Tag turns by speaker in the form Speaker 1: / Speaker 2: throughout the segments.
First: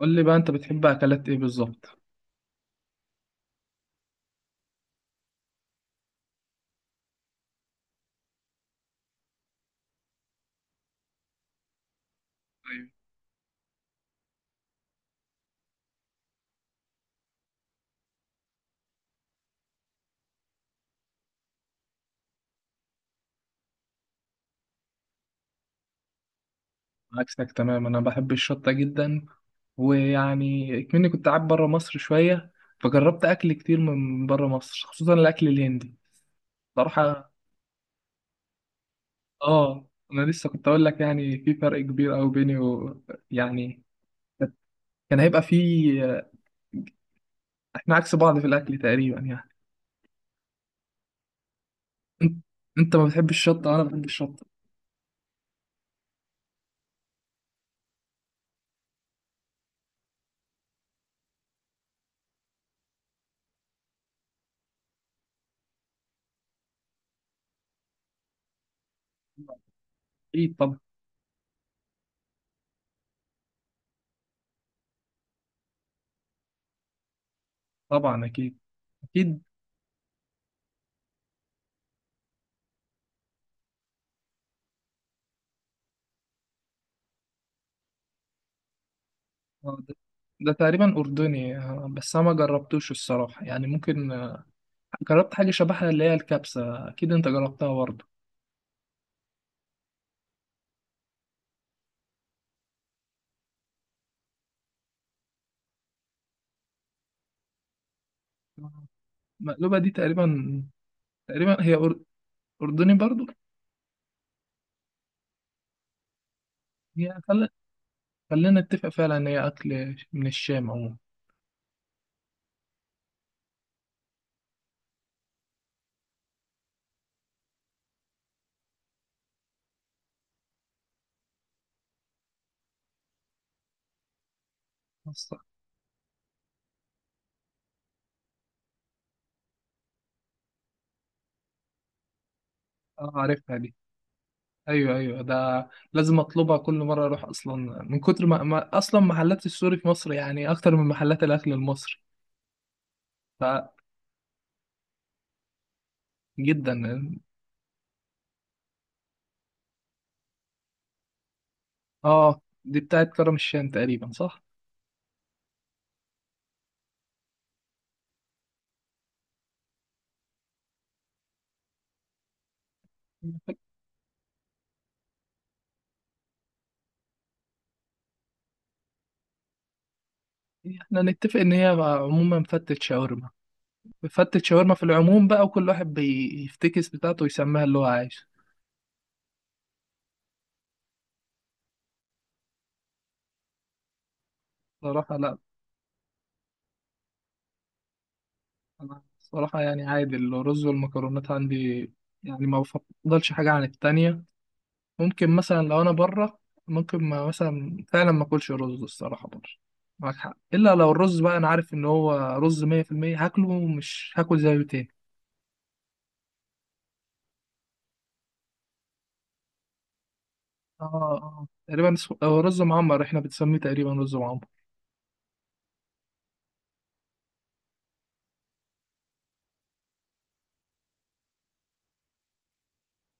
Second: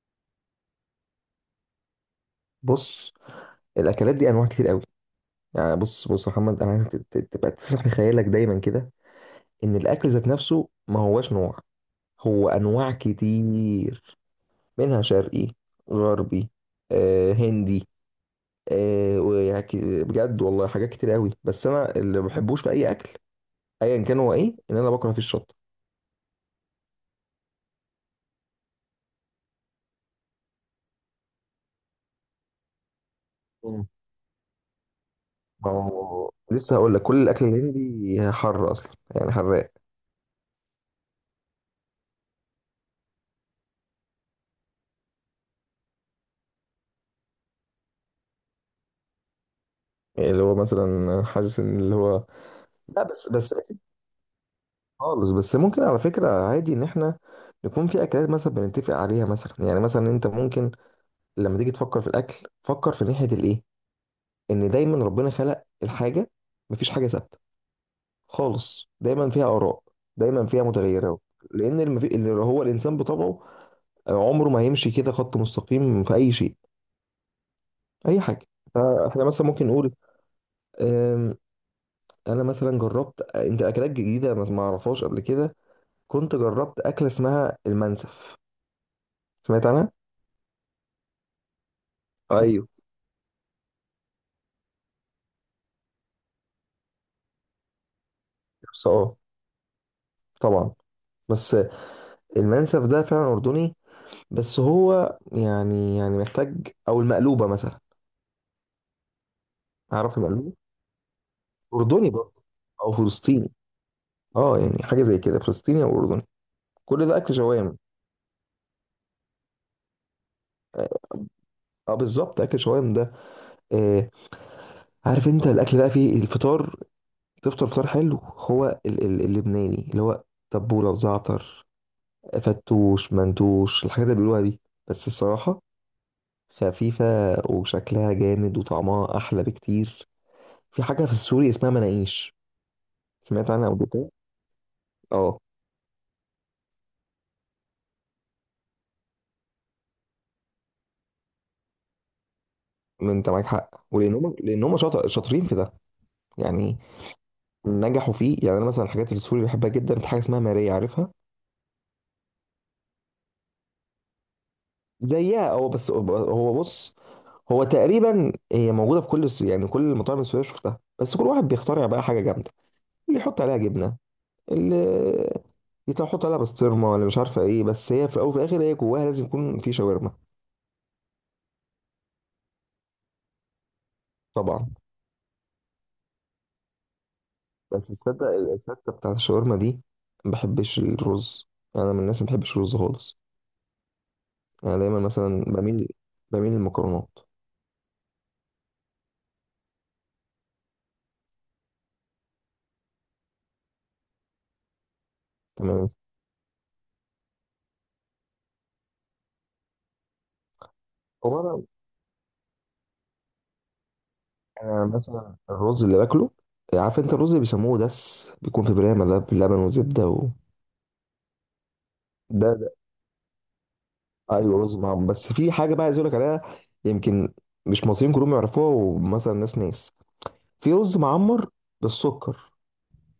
Speaker 1: قول لي بقى انت بتحب اكلات ايه بالظبط؟
Speaker 2: بص، الاكلات دي انواع كتير قوي. يعني بص بص يا محمد، انا عايزك تبقى تسرح بخيالك دايما كده. ان الاكل ذات نفسه ما هواش نوع، هو
Speaker 1: أيوة.
Speaker 2: انواع كتير. منها شرقي، غربي، هندي، ويعني بجد والله حاجات كتير قوي، بس انا اللي ما بحبوش في اي اكل ايا كان هو ايه، ان انا بكره فيه الشطه.
Speaker 1: عكسك تمام، انا بحب الشطه جدا. ويعني كمني كنت قاعد بره مصر شويه، فجربت اكل كتير
Speaker 2: مم.
Speaker 1: من بره مصر، خصوصا الاكل
Speaker 2: ما
Speaker 1: الهندي.
Speaker 2: هو لسه هقول لك، كل
Speaker 1: صراحه
Speaker 2: الاكل الهندي حر اصلا، يعني حراق.
Speaker 1: اه، انا لسه كنت اقول لك يعني في فرق كبير قوي بيني و... يعني كان هيبقى في، احنا عكس بعض في الاكل تقريبا يعني.
Speaker 2: يعني اللي هو مثلا حاسس ان اللي هو،
Speaker 1: انت انت
Speaker 2: لا،
Speaker 1: ما
Speaker 2: بس
Speaker 1: بتحبش
Speaker 2: بس
Speaker 1: الشطه، انا بحب الشطه.
Speaker 2: خالص. بس ممكن على فكرة عادي، ان احنا يكون في اكلات مثلا بنتفق عليها. مثلا يعني مثلا انت ممكن لما تيجي تفكر في الاكل، فكر في ناحية الايه، ان دايما ربنا خلق الحاجة، مفيش حاجة ثابتة خالص، دايما فيها اراء، دايما
Speaker 1: اكيد
Speaker 2: فيها
Speaker 1: طبعا.
Speaker 2: متغيرات. لان اللي هو الانسان بطبعه عمره ما هيمشي كده خط مستقيم في اي شيء، اي
Speaker 1: طبعا
Speaker 2: حاجة.
Speaker 1: اكيد
Speaker 2: فاحنا
Speaker 1: اكيد.
Speaker 2: مثلا ممكن نقول أم، انا مثلا جربت انت اكلات جديدة ما اعرفهاش قبل كده. كنت جربت اكلة اسمها المنسف، سمعت
Speaker 1: آه،
Speaker 2: عنها.
Speaker 1: ده ده تقريبا اردني، آه، بس انا ما
Speaker 2: ايوه،
Speaker 1: جربتوش الصراحه، يعني ممكن جربت حاجة شبهها اللي هي الكبسة. أكيد أنت جربتها برضه.
Speaker 2: بس، طبعا. بس المنسف ده فعلا اردني، بس هو يعني محتاج، او المقلوبه مثلا.
Speaker 1: المقلوبة دي
Speaker 2: عارف المقلوبه،
Speaker 1: تقريبا، تقريبا هي
Speaker 2: اردني برضه، او
Speaker 1: أردني برضه.
Speaker 2: فلسطيني. اه، يعني حاجه زي كده، فلسطيني او اردني، كل ده
Speaker 1: هي
Speaker 2: اكل
Speaker 1: خل...
Speaker 2: شوام.
Speaker 1: خلينا نتفق فعلا إن هي أكل من الشام
Speaker 2: اه،
Speaker 1: عموما.
Speaker 2: بالظبط، اكل شوام ده. آه. عارف انت الاكل بقى فيه الفطار؟ تفطر فطار حلو هو اللبناني اللي هو تبوله وزعتر، فتوش، منتوش، الحاجات اللي بيقولوها دي. بس
Speaker 1: بس-
Speaker 2: الصراحه خفيفة، وشكلها جامد وطعمها أحلى بكتير. في حاجة في السوري اسمها مناقيش،
Speaker 1: أه
Speaker 2: سمعت
Speaker 1: عارفها
Speaker 2: عنها
Speaker 1: دي.
Speaker 2: قبل كده؟
Speaker 1: أيوه أيوه،
Speaker 2: اه.
Speaker 1: ده لازم أطلبها كل مرة أروح، أصلا من كتر ما أصلا محلات السوري في مصر يعني أكتر من محلات الأكل المصري.
Speaker 2: ما انت معاك حق، لانهم شاطرين في ده،
Speaker 1: فجدا.
Speaker 2: يعني نجحوا فيه. يعني انا مثلا الحاجات السوري بحبها جدا. في حاجه اسمها ماريا، عارفها،
Speaker 1: أه دي بتاعت كرم الشام تقريبا، صح؟
Speaker 2: زيها هو. بس هو بص، هو تقريبا هي موجوده في كل يعني كل المطاعم السوريه شفتها، بس كل واحد بيخترع بقى حاجه جامده. اللي يحط عليها جبنه، اللي يحط عليها بسطرمه، ولا مش عارفه ايه، بس هي في الاول وفي الاخر هي جواها لازم يكون في شاورما.
Speaker 1: إحنا نتفق إن هي عموما فتة شاورما، فتة
Speaker 2: طبعا.
Speaker 1: شاورما في العموم بقى، وكل واحد بيفتكس بتاعته ويسميها اللي هو
Speaker 2: بس تصدق
Speaker 1: عايشه.
Speaker 2: الفتة بتاعت الشاورما دي، ما بحبش الرز. انا من الناس ما بحبش الرز خالص. انا دايما
Speaker 1: صراحة لا.
Speaker 2: مثلا بميل للمكرونات.
Speaker 1: أنا صراحة يعني عادي، الرز والمكرونات عندي يعني ما بفضلش حاجة عن التانية. ممكن مثلا لو
Speaker 2: تمام.
Speaker 1: أنا بره، ممكن ما مثلا فعلا ما أكلش رز الصراحة بره. معاك حق، إلا لو الرز بقى
Speaker 2: هو
Speaker 1: أنا
Speaker 2: انا
Speaker 1: عارف إن هو رز مية في المية هاكله ومش هاكل زيه
Speaker 2: انا
Speaker 1: تاني.
Speaker 2: مثلا الرز اللي باكله، عارف انت الرز اللي بيسموه دس، بيكون في برامه ده بلبن وزبده و...
Speaker 1: آه، آه تقريبا هو
Speaker 2: ده,
Speaker 1: رز
Speaker 2: ده
Speaker 1: معمر، إحنا بنسميه تقريبا رز معمر.
Speaker 2: ايوه، رز معمر. بس في حاجه بقى عايز اقول لك عليها، يمكن مش مصريين كلهم يعرفوها، ومثلا ناس ناس. في رز معمر بالسكر.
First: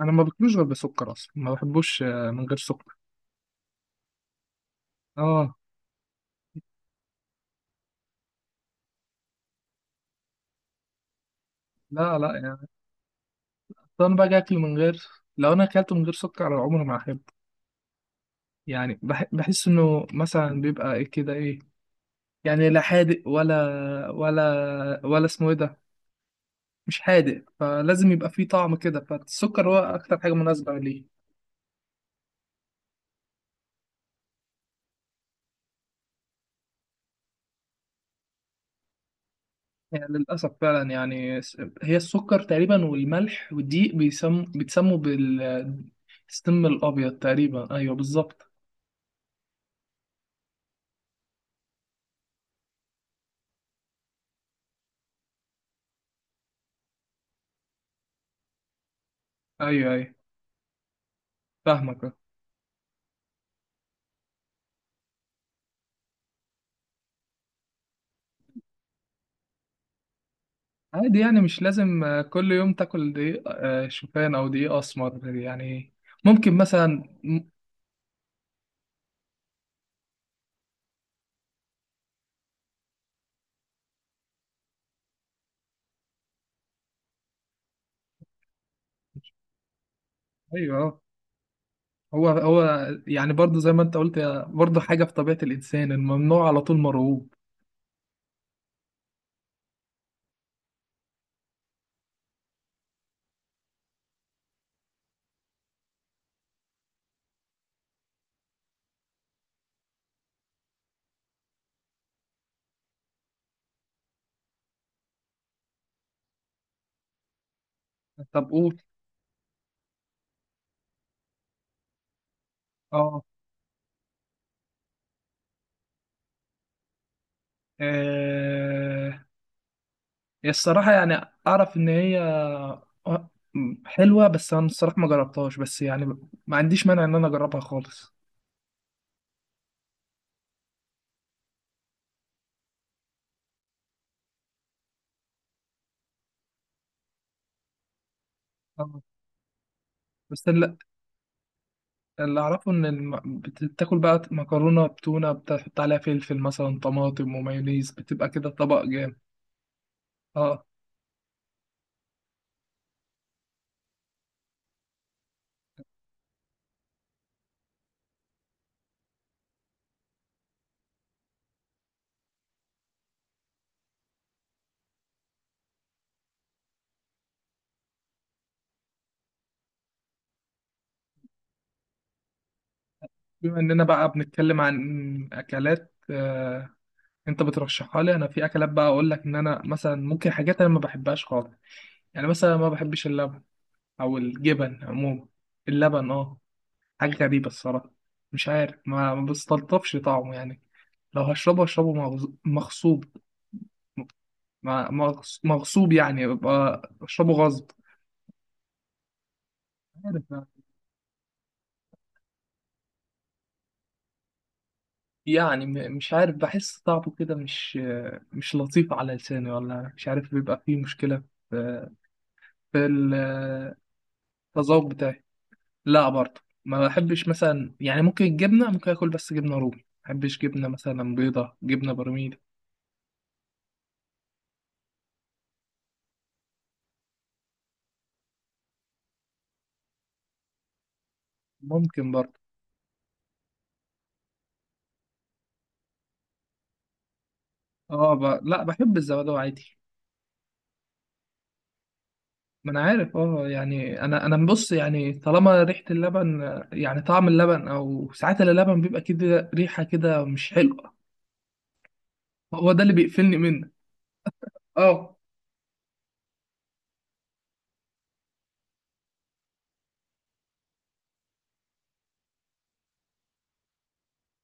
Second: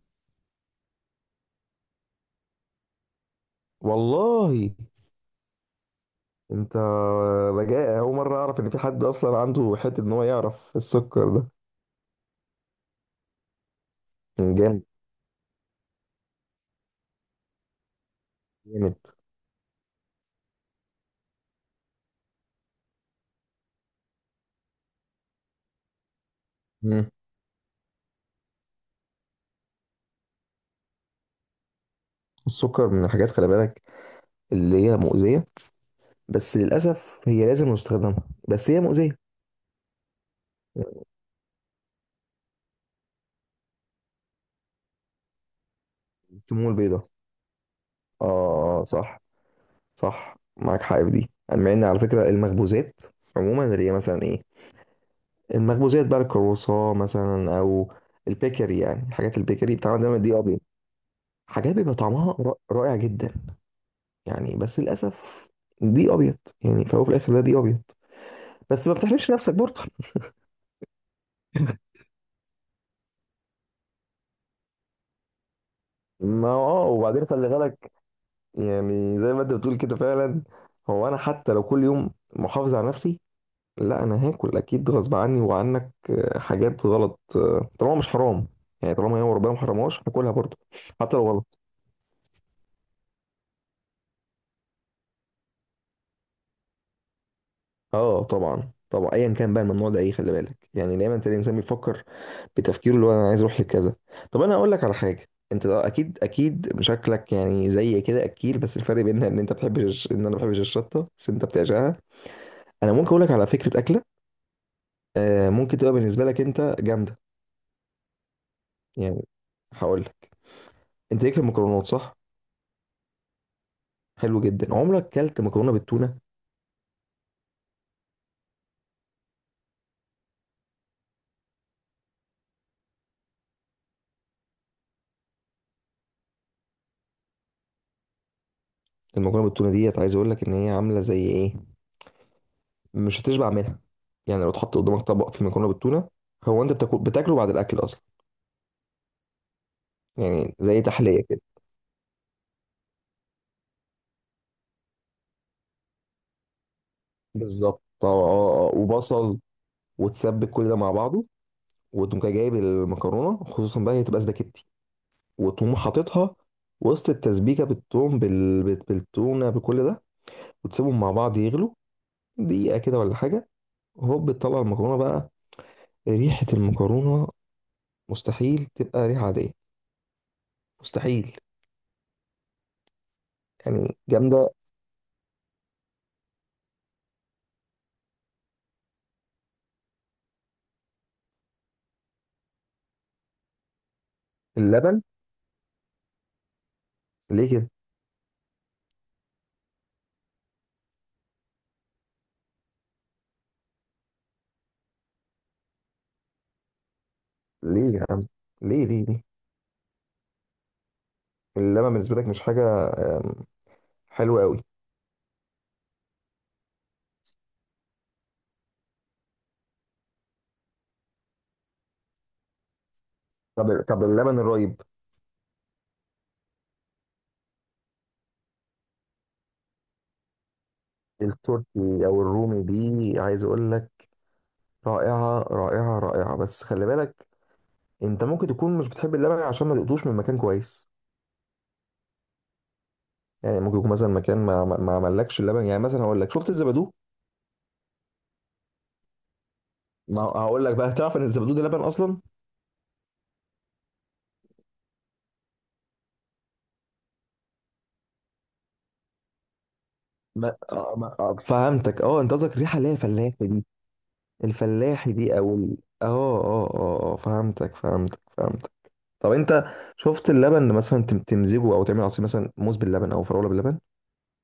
Speaker 1: أنا ما باكلوش غير بسكر أصلا، ما بحبوش آه، من غير سكر.
Speaker 2: والله؟
Speaker 1: آه.
Speaker 2: انت بجاء اول مره اعرف ان في حد اصلا عنده حته ان هو يعرف السكر ده.
Speaker 1: لا لا يعني، بس انا باجي اكله من
Speaker 2: جامد،
Speaker 1: غير. لو انا اكلته من غير سكر على عمري ما احبه.
Speaker 2: جامد.
Speaker 1: يعني بحس انه مثلا بيبقى ايه كده ايه، يعني لا حادق ولا ولا اسمه ايه ده. مش
Speaker 2: مم.
Speaker 1: حادق، فلازم يبقى فيه طعم كده، فالسكر هو اكتر حاجه مناسبه ليه.
Speaker 2: السكر من الحاجات، خلي بالك، اللي هي مؤذيه. بس للاسف هي لازم نستخدمها، بس هي مؤذيه.
Speaker 1: يعني للاسف فعلا، هي السكر تقريبا والملح والدقيق بيتسموا بالسم
Speaker 2: السموم البيضاء،
Speaker 1: الابيض تقريبا، ايوه بالظبط.
Speaker 2: اه، صح، صح، معاك حق في دي. أنا مع ان على فكره المخبوزات عموما، اللي هي مثلا ايه، المخبوزات بقى، الكرواسون مثلا، او البيكري، يعني حاجات البيكري
Speaker 1: ايوه
Speaker 2: بتاعنا
Speaker 1: ايوه.
Speaker 2: دايما دي ابيض. حاجات بيبقى
Speaker 1: فاهمك.
Speaker 2: طعمها رائع جدا، يعني. بس للاسف دي ابيض، يعني فهو في الاخر ده دي ابيض. بس ما بتحرمش نفسك برضه.
Speaker 1: عادي، يعني مش لازم آه، كل يوم تاكل دقيق آه، شوفان او دقيق اسمر يعني.
Speaker 2: ما
Speaker 1: ممكن
Speaker 2: هو،
Speaker 1: مثلا
Speaker 2: وبعدين
Speaker 1: م-
Speaker 2: خلي بالك، يعني زي ما انت بتقول كده فعلا. هو انا حتى لو كل يوم محافظ على نفسي، لا، انا هاكل اكيد غصب عني وعنك حاجات غلط، طالما مش حرام، يعني طالما هي ربنا ما حرمهاش، هاكلها برضه
Speaker 1: ايوه،
Speaker 2: حتى لو غلط.
Speaker 1: هو يعني برضو زي ما انت قلت، هي برضو حاجه في طبيعه الانسان، الممنوع على طول مرغوب.
Speaker 2: اه طبعا، طبعا، ايا كان بقى الممنوع ده ايه، خلي بالك، يعني دايما تلاقي الانسان بيفكر بتفكيره اللي هو انا عايز اروح لكذا. طب انا اقول لك على حاجه، انت ده اكيد، اكيد شكلك يعني زي كده اكيل، بس الفرق بيننا ان انت بتحب ان انا ما بحبش الشطه، بس انت بتعشقها. انا ممكن اقول لك على فكره اكله، ممكن تبقى بالنسبه لك انت جامده.
Speaker 1: طب قول.
Speaker 2: يعني هقول لك، انت ليك في المكرونات، صح؟
Speaker 1: اه
Speaker 2: حلو جدا، عمرك كلت مكرونه بالتونه؟
Speaker 1: آه، الصراحه يعني اعرف ان هي آه، حلوه، بس انا الصراحه ما جربتهاش، بس يعني ما عنديش مانع ان انا اجربها خالص.
Speaker 2: المكرونه بالتونه ديت عايز اقول لك ان هي عامله زي ايه، مش هتشبع منها. يعني لو اتحط قدامك طبق فيه مكرونه بالتونه، هو انت بتاكله بعد الاكل اصلا،
Speaker 1: آه، بس
Speaker 2: يعني
Speaker 1: ال-
Speaker 2: زي تحليه كده.
Speaker 1: اللي اعرفه ان بتاكل بقى مكرونه بتونه، بتحط عليها فلفل مثلا، طماطم
Speaker 2: بالظبط،
Speaker 1: ومايونيز، بتبقى كده طبق جامد.
Speaker 2: وبصل، وتسبك
Speaker 1: اه.
Speaker 2: كل ده مع بعضه، وتقوم جاي جايب المكرونه، خصوصا بقى هي تبقى سباكيتي، وتقوم حاططها وسط التسبيكه بالثوم، بالتونه، بكل ده، وتسيبهم مع بعض يغلوا دقيقه كده ولا حاجه. هوب، بتطلع المكرونه بقى. ريحه المكرونه مستحيل تبقى ريحه عاديه، مستحيل،
Speaker 1: بما اننا
Speaker 2: يعني
Speaker 1: بقى
Speaker 2: جامده.
Speaker 1: بنتكلم عن اكلات آه... انت بترشحها لي انا، في اكلات بقى اقول لك ان انا مثلا ممكن حاجات انا ما بحبهاش خالص. يعني مثلا ما بحبش اللبن او الجبن
Speaker 2: اللبن؟
Speaker 1: عموما. اللبن اه، حاجه غريبه
Speaker 2: ليه كده؟
Speaker 1: الصراحه. مش عارف، ما بستلطفش طعمه يعني. لو هشربه هشربه مغصوب. مغصوب، يعني ببقى اشربه غصب.
Speaker 2: ليه يا عم، ليه ليه ليه؟
Speaker 1: عارف بقى.
Speaker 2: اللبن بالنسبه لك مش حاجه أم، حلوه قوي؟
Speaker 1: يعني مش عارف، بحس طعمه كده مش مش لطيف على لساني، ولا مش عارف بيبقى فيه مشكلة في في
Speaker 2: طب اللبن الرايب،
Speaker 1: التذوق بتاعي. لا برضه ما بحبش مثلا، يعني ممكن الجبنة ممكن اكل، بس جبنة رومي ما بحبش، جبنة مثلا بيضة، جبنة
Speaker 2: التركي او
Speaker 1: برميل.
Speaker 2: الرومي دي، عايز اقول لك، رائعه رائعه رائعه. بس خلي بالك، انت ممكن تكون مش بتحب اللبن عشان ما دقتوش من مكان كويس.
Speaker 1: ممكن برضه.
Speaker 2: يعني ممكن يكون مثلا مكان ما عملكش اللبن. يعني مثلا هقول لك، شفت الزبادو؟
Speaker 1: اه ب... لا بحب الزبادي عادي.
Speaker 2: ما هقول لك بقى، تعرف ان الزبادو ده لبن اصلا؟
Speaker 1: ما انا عارف اه، يعني انا بص يعني، طالما ريحة اللبن، يعني طعم اللبن، او ساعات اللبن بيبقى كده ريحة كده مش
Speaker 2: ما,
Speaker 1: حلوة.
Speaker 2: آه، ما آه، فهمتك. اه، انت قصدك
Speaker 1: هو
Speaker 2: الريحه
Speaker 1: ده
Speaker 2: اللي
Speaker 1: اللي
Speaker 2: هي
Speaker 1: بيقفلني
Speaker 2: الفلاحي دي؟
Speaker 1: منه.
Speaker 2: الفلاحي
Speaker 1: اه
Speaker 2: دي او اه فهمتك، فهمتك، فهمتك. طب انت شفت اللبن اللي مثلا تمزجه او تعمل عصير، مثلا موز باللبن او فراوله باللبن؟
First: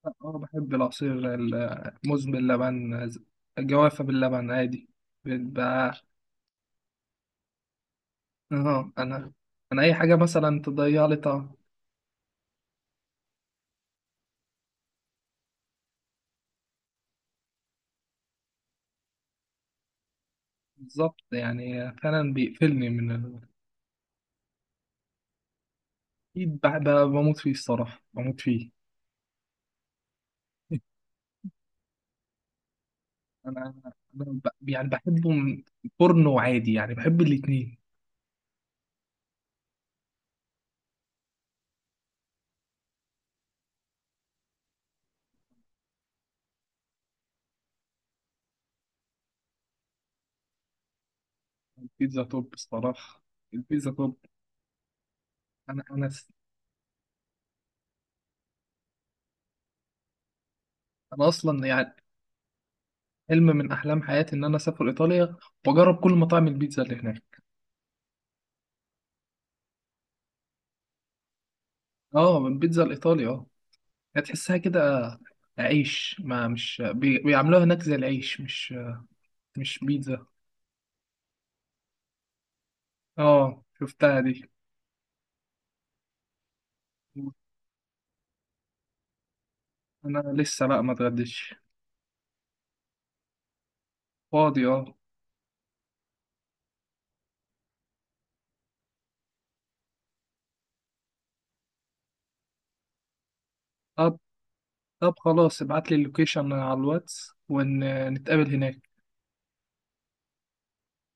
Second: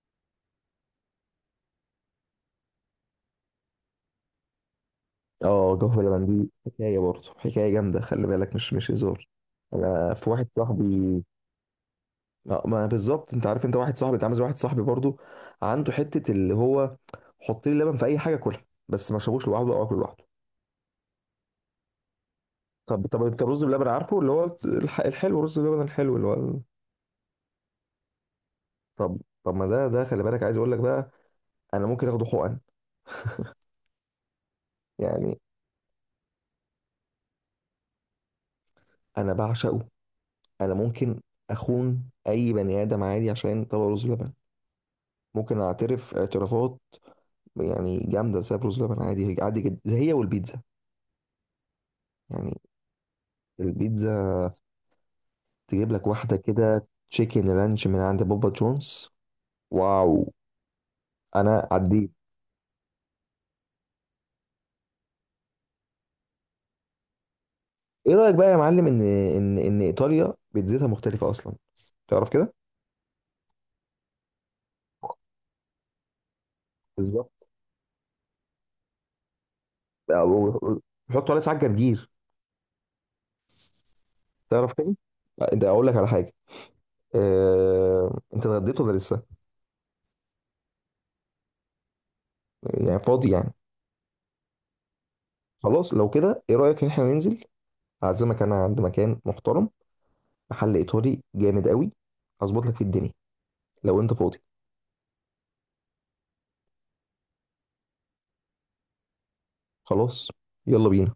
Speaker 1: اه. بحب العصير الموز باللبن، جوافة باللبن عادي،
Speaker 2: اه،
Speaker 1: بيبقى
Speaker 2: جوه باللبن دي حكايه برضه، حكايه جامده، خلي بالك، مش
Speaker 1: اه.
Speaker 2: هزار.
Speaker 1: انا اي
Speaker 2: انا
Speaker 1: حاجة
Speaker 2: في واحد
Speaker 1: مثلا تضيع لي
Speaker 2: صاحبي،
Speaker 1: طعم.
Speaker 2: ما بالظبط، انت عارف، انت واحد صاحبي، انت عامل زي واحد صاحبي برضه، عنده حته اللي هو، حط لي لبن في اي حاجه كلها، بس ما شربوش لوحده او اكل لوحده.
Speaker 1: بالظبط، يعني فعلا بيقفلني
Speaker 2: طب
Speaker 1: من
Speaker 2: طب
Speaker 1: ال...
Speaker 2: انت الرز بلبن، عارفه؟ اللي هو الحلو، الرز بلبن الحلو، اللي هو
Speaker 1: أكيد بموت فيه الصراحة، بموت فيه.
Speaker 2: طب طب ما ده، خلي بالك، عايز اقول لك بقى، انا ممكن اخده حقن،
Speaker 1: يعني بحبه
Speaker 2: يعني
Speaker 1: من فرن وعادي، يعني بحب الاتنين.
Speaker 2: انا بعشقه. انا ممكن اخون اي بني ادم عادي عشان طبق رز بلبن، ممكن اعترف اعترافات، يعني جامده، بسبب رز لبن. عادي، عادي جدا، زي هي والبيتزا.
Speaker 1: البيتزا توب
Speaker 2: يعني
Speaker 1: الصراحة، البيتزا توب.
Speaker 2: البيتزا،
Speaker 1: انا
Speaker 2: تجيب لك
Speaker 1: انا س-
Speaker 2: واحده كده تشيكن رانش من عند بابا جونز. واو.
Speaker 1: انا اصلا
Speaker 2: انا
Speaker 1: يعني
Speaker 2: عديت.
Speaker 1: حلم من احلام حياتي ان انا اسافر ايطاليا واجرب كل مطاعم البيتزا اللي هناك.
Speaker 2: ايه رايك بقى يا معلم، ان ان ايطاليا بيتزتها مختلفه اصلا، تعرف
Speaker 1: اه
Speaker 2: كده؟
Speaker 1: البيتزا الايطالي، اه هتحسها كده عيش، ما مش
Speaker 2: بالظبط.
Speaker 1: بيعملوها هناك زي العيش، مش مش بيتزا.
Speaker 2: بيحطوا عليه ساعات جرجير،
Speaker 1: اه شفتها دي.
Speaker 2: تعرف كده؟ لا، ده اقول لك على حاجه، انت اتغديت ولا لسه؟
Speaker 1: انا لسه بقى ما اتغديتش.
Speaker 2: يعني فاضي يعني؟
Speaker 1: فاضي اه.
Speaker 2: خلاص، لو كده ايه رأيك ان احنا ننزل، اعزمك انا عند مكان محترم، محل ايطالي جامد قوي، هظبط لك في الدنيا، لو انت
Speaker 1: طب
Speaker 2: فاضي.
Speaker 1: طب خلاص، ابعت لي اللوكيشن على الواتس ونتقابل هناك.
Speaker 2: خلاص، يلا بينا.